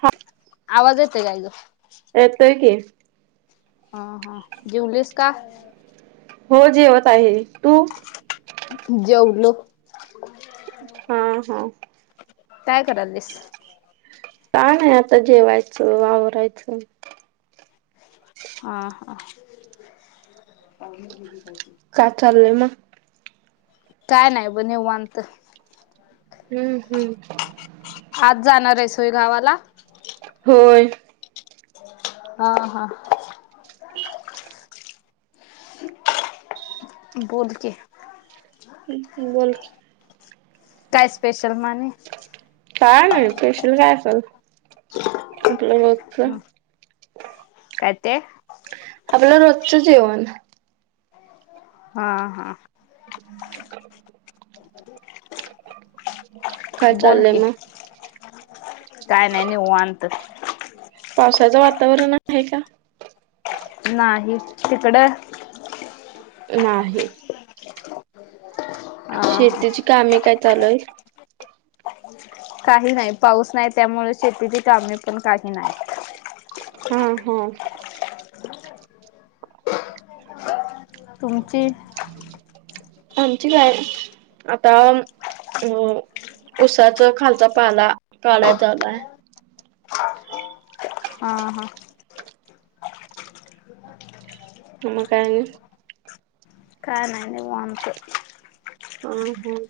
हात आवाज येतोय काय ग? येतो आहे की. ह हा जेवलीस का? हो जेवत आहे, तू? जेवलो. हा हा काय करायलीस. का नाही आता जेवायचं आवरायचं. हा हा. काय चाललंय मग. काय नाही ब निवांत. हम्म हम्म आज जाणार आहेस होय गावाला. होय. हा हा बोल की ह बोल काय स्पेशल म आणि काय नाही स्पेशल काय असल रोजचं. काय ते आपलं रोजच जेवण. हा हा. [unintelligible] काय बोल की चाललंय मग, काय नाही निवांत. पावसाचं वातावरण आहे का? नाही तिकडं? नाही. हा हा. शेतीची कामे काय चालूय. काही नाही पाऊस नाही, त्यामुळे शेतीची कामे पण काही नाही. हा हा. तुमची. आमची गय आता अं उसाच खालचा पाला काढाय चालू आहे. हा हा मग काय आणि काय नाही निवांत. हम हम्!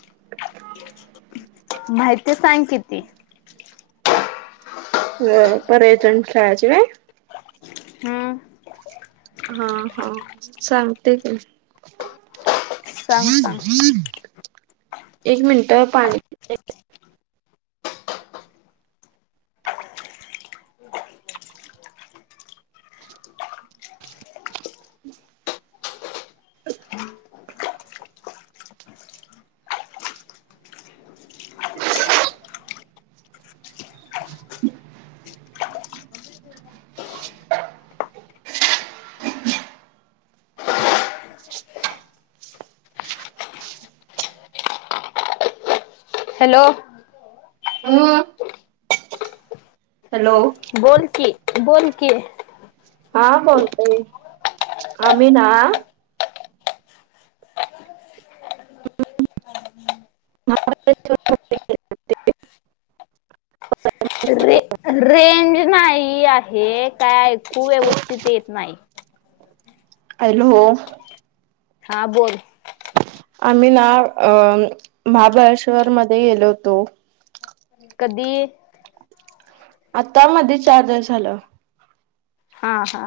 [unintelligible] माहिती सांग किती. ह परयटन काज होय. हम्म हा हा सांगते की सांग सांग. एक मिनट पाणी हॅलो! हॅलो! बोल कि, बोल कि हा बोलते आम्ही ना. [inaudible] रे [unintelligible] रेंज नाही आहे काय ऐकू व्यवस्थित येत नाही. हॅलो. हा बोल. आम्ही ना अ महाबळेश्वर मध्ये गेलो होतो. कधी. आता मध्ये चार दिवस झालं हा हा.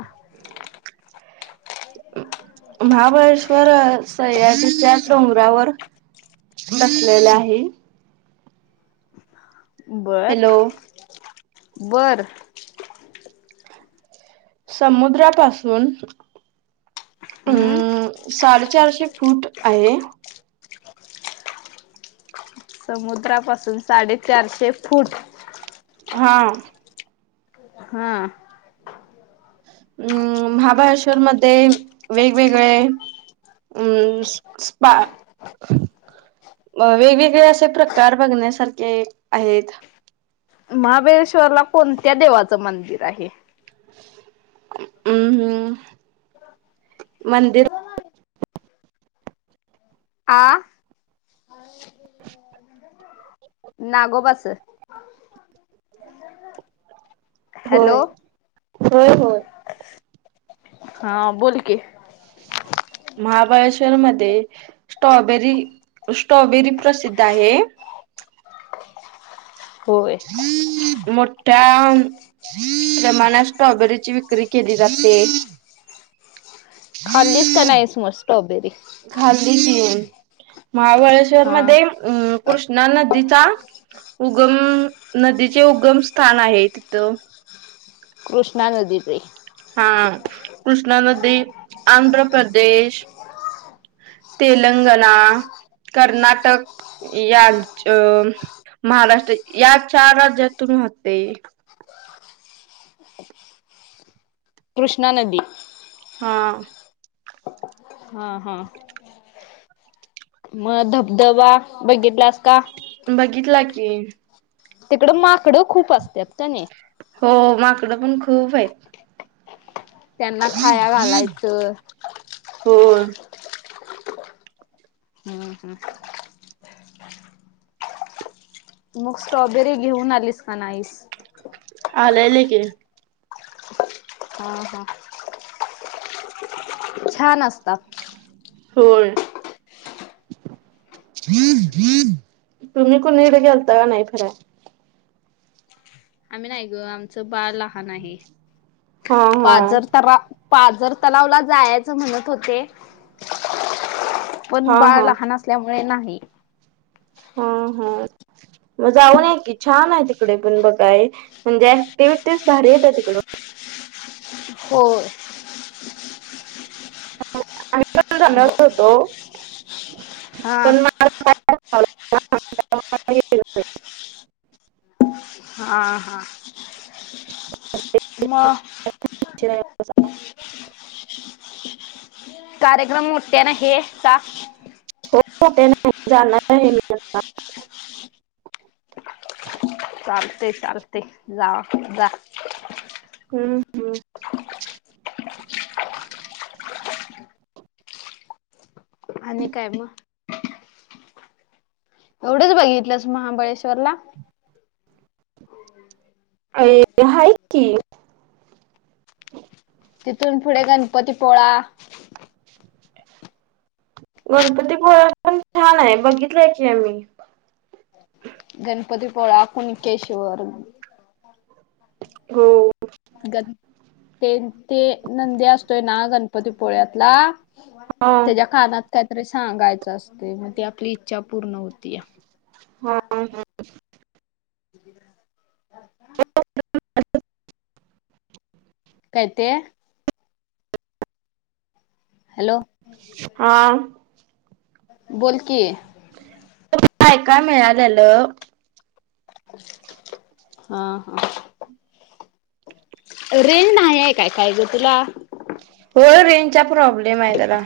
महाबळेश्वर स्याच्या डोंगरावर. कसलेले आहे. बर हॅलो बर. समुद्रापासून. हम्म अम् साडेचारशे फूट आहे. समुद्रापासून साडेचारशे फूट. हा. हम. हम् महाबाळेश्वर मध्ये वेगवेगळे हम् स्पा अ वेगवेगळे असे प्रकार बघण्यासारखे आहेत. महाबळेश्वरला कोणत्या देवाचं मंदिर आहे. हम् हम् मंदिर. आ ह नागोबाच. हॅलो होय होय होय. हा बोलकी. महाबळेश्वर मध्ये स्ट्रॉबेरी स्ट्रॉबेरी प्रसिद्ध आहे. होय. मोठ्या प्रमाणात स्ट्रॉबेरीची विक्री केली जाते. [inaudible] खाल्लीच का नाहीस म स्ट्रॉबेरी. खाल्ली की महाबळेश्वर हा मध्ये कृष्ण ना नदीचा उगम नदीचे उगम स्थान आहे तिथं कृष्णा नदी चे, हा कृष्णा नदी आंध्र प्रदेश, तेलंगणा कर्नाटक यांच अं महाराष्ट्र या चार राज्यात तुम्ही होते. कृष्णा नदी. हा. हा हा. मग धबधबा बघितला अस. बघितला की. तिकड माकडं खूप असत्यात कानाई हो माकडं पण खूप आहेत. त्यांना खाया घालायचं. होर हम्म हम्म मग स्ट्रॉबेरी घेऊन आलीस का नाहीस. आलेली की हा हा छान असतात होय तुम्ही कुणीकडे गेलता का नाही फिरायला आम्ही नाही ग आमचं बाळ लहान आहे हा हा पाझर तरा पाजर तलावला जायचं म्हणत होते पण हा बाळ हा लहान असल्यामुळे नाही हा हम मग जाऊनय की छान आहे तिकडे पण बघाय म्हणजे ऍक्टिव्हटीस भारी येत तिकडे हो आम्ही पण जाणार होतो हा पण [inaudible] हा हा मग [inaudible] कार्यक्रम मोठ्यान आहे का [inaudible] चालते चालते जा जा हम् हम् [inaudible] आणि काय मग एवढंच बघितलंस महाबळेश्वरला ए हाय की तिथून पुढे गणपतीपोळा [unintelligible] गणपतीपुळा पण छान आहे बघितलंय की आम्ही गणपतीपोळा कूनकेशवर हो ग ते ते नंदे असतोय ना गणपतीपोळ्यातला हा त्याच्या कानात काहीतरी सांगायचं असते मग ती आपली इच्छा पूर्ण होती हा [unintelligible] [unintelligible] [inaudible] [inaudible] काय ते हॅलो हा बोलकी य काय काय मिळाल्यालं हा हा रेन नाही आहे काय काय ग तुला होय रेंजचा प्रॉब्लेम आहे जरा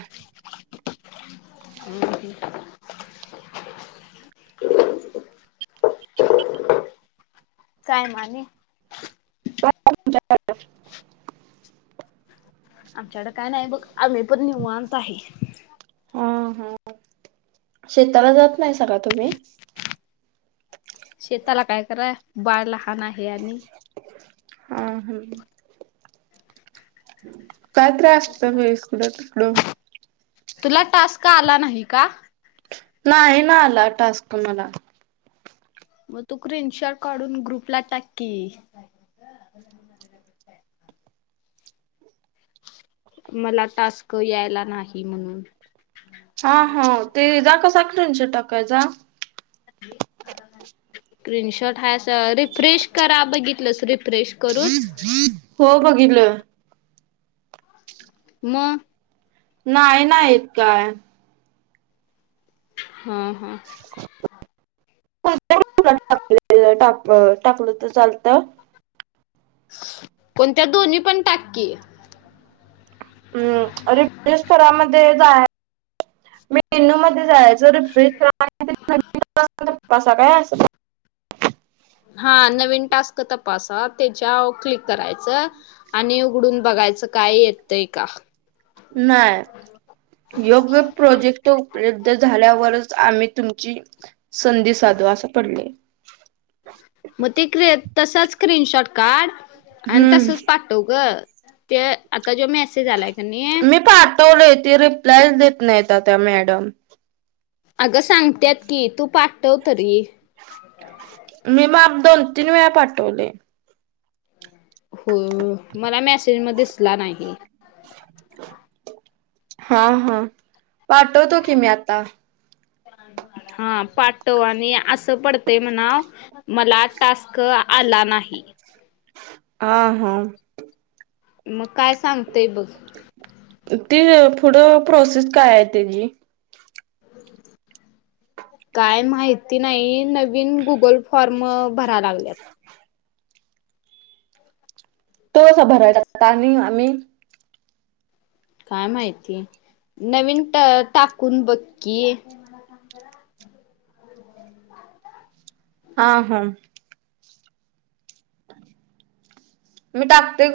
हम् ह सायमाने [inaudible] आमच्याकड काय नाही बघ आम्ही पण निवांत आहे हा हा शेताला जात नाहीसा का तुम्ही शेताला काय कराय बाळ लहान आहे आणि हा हम काय तर असते की इकडे तिकडे तुला टास्क नाही ना आला टास्क मला. मग तू क्रीन शर्ट काढून ग्रुपला टाक की. [inaudible] मला टास्क यायला नाही म्हणून. हा हा त्याचा कसा स्क्रीन शॉट टाकायचा? अ [inaudible] स्क्रीनशॉट हा रिफ्रेश करा बघितलंस रिफ्रेश करून. हो बघितलं. मग? नाही नाही इत काय. हम हां. टा टा टाकलं तर चालत. कोणत्या दोन्ही पण टाक की. हम्म रिफ्लेश करामध्ये जा मेनू मध्ये जायचं रिफ्रेश [inaudible] [inaudible] असा काय अस हा नवीन टास्क तपासा त्याच्या क्लिक करायचं आणि उघडून बघाय काही येतंय का? नाही योग्य प्रोजेक्ट उपलब्ध झाल्यावरच. आम्ही तुमची संधी साधू असं पडलय. मग ते क तसच स्क्रीनशॉट काढ आणि तसच हम्म पाठव ग. ते आता जो मेसेज आलाय काणी. हवले त रिप्लाय देत नाहीत त्या मॅडम. अगं सांगत्यात की तू पाठव तरी. मी माप दोन-तीन वेळा पाठवले. हो मला मेसेज म दिसला नाही. हा हा पाठवतो की मी आता. हा पाठव आणि असं पडतय म्हणा मला टास्क आला नाही. हा हा. मग काय सांग? ती पुुढं प्रोसेस काय आहे त्याची? काय माहिती नाही नवीन गुगल फॉर्म. भरा लागल्यात. तो कसं भरायचा आता आम्ही? काय माहिती नवीन टाकून बक्की. हा हा. मी टाकते.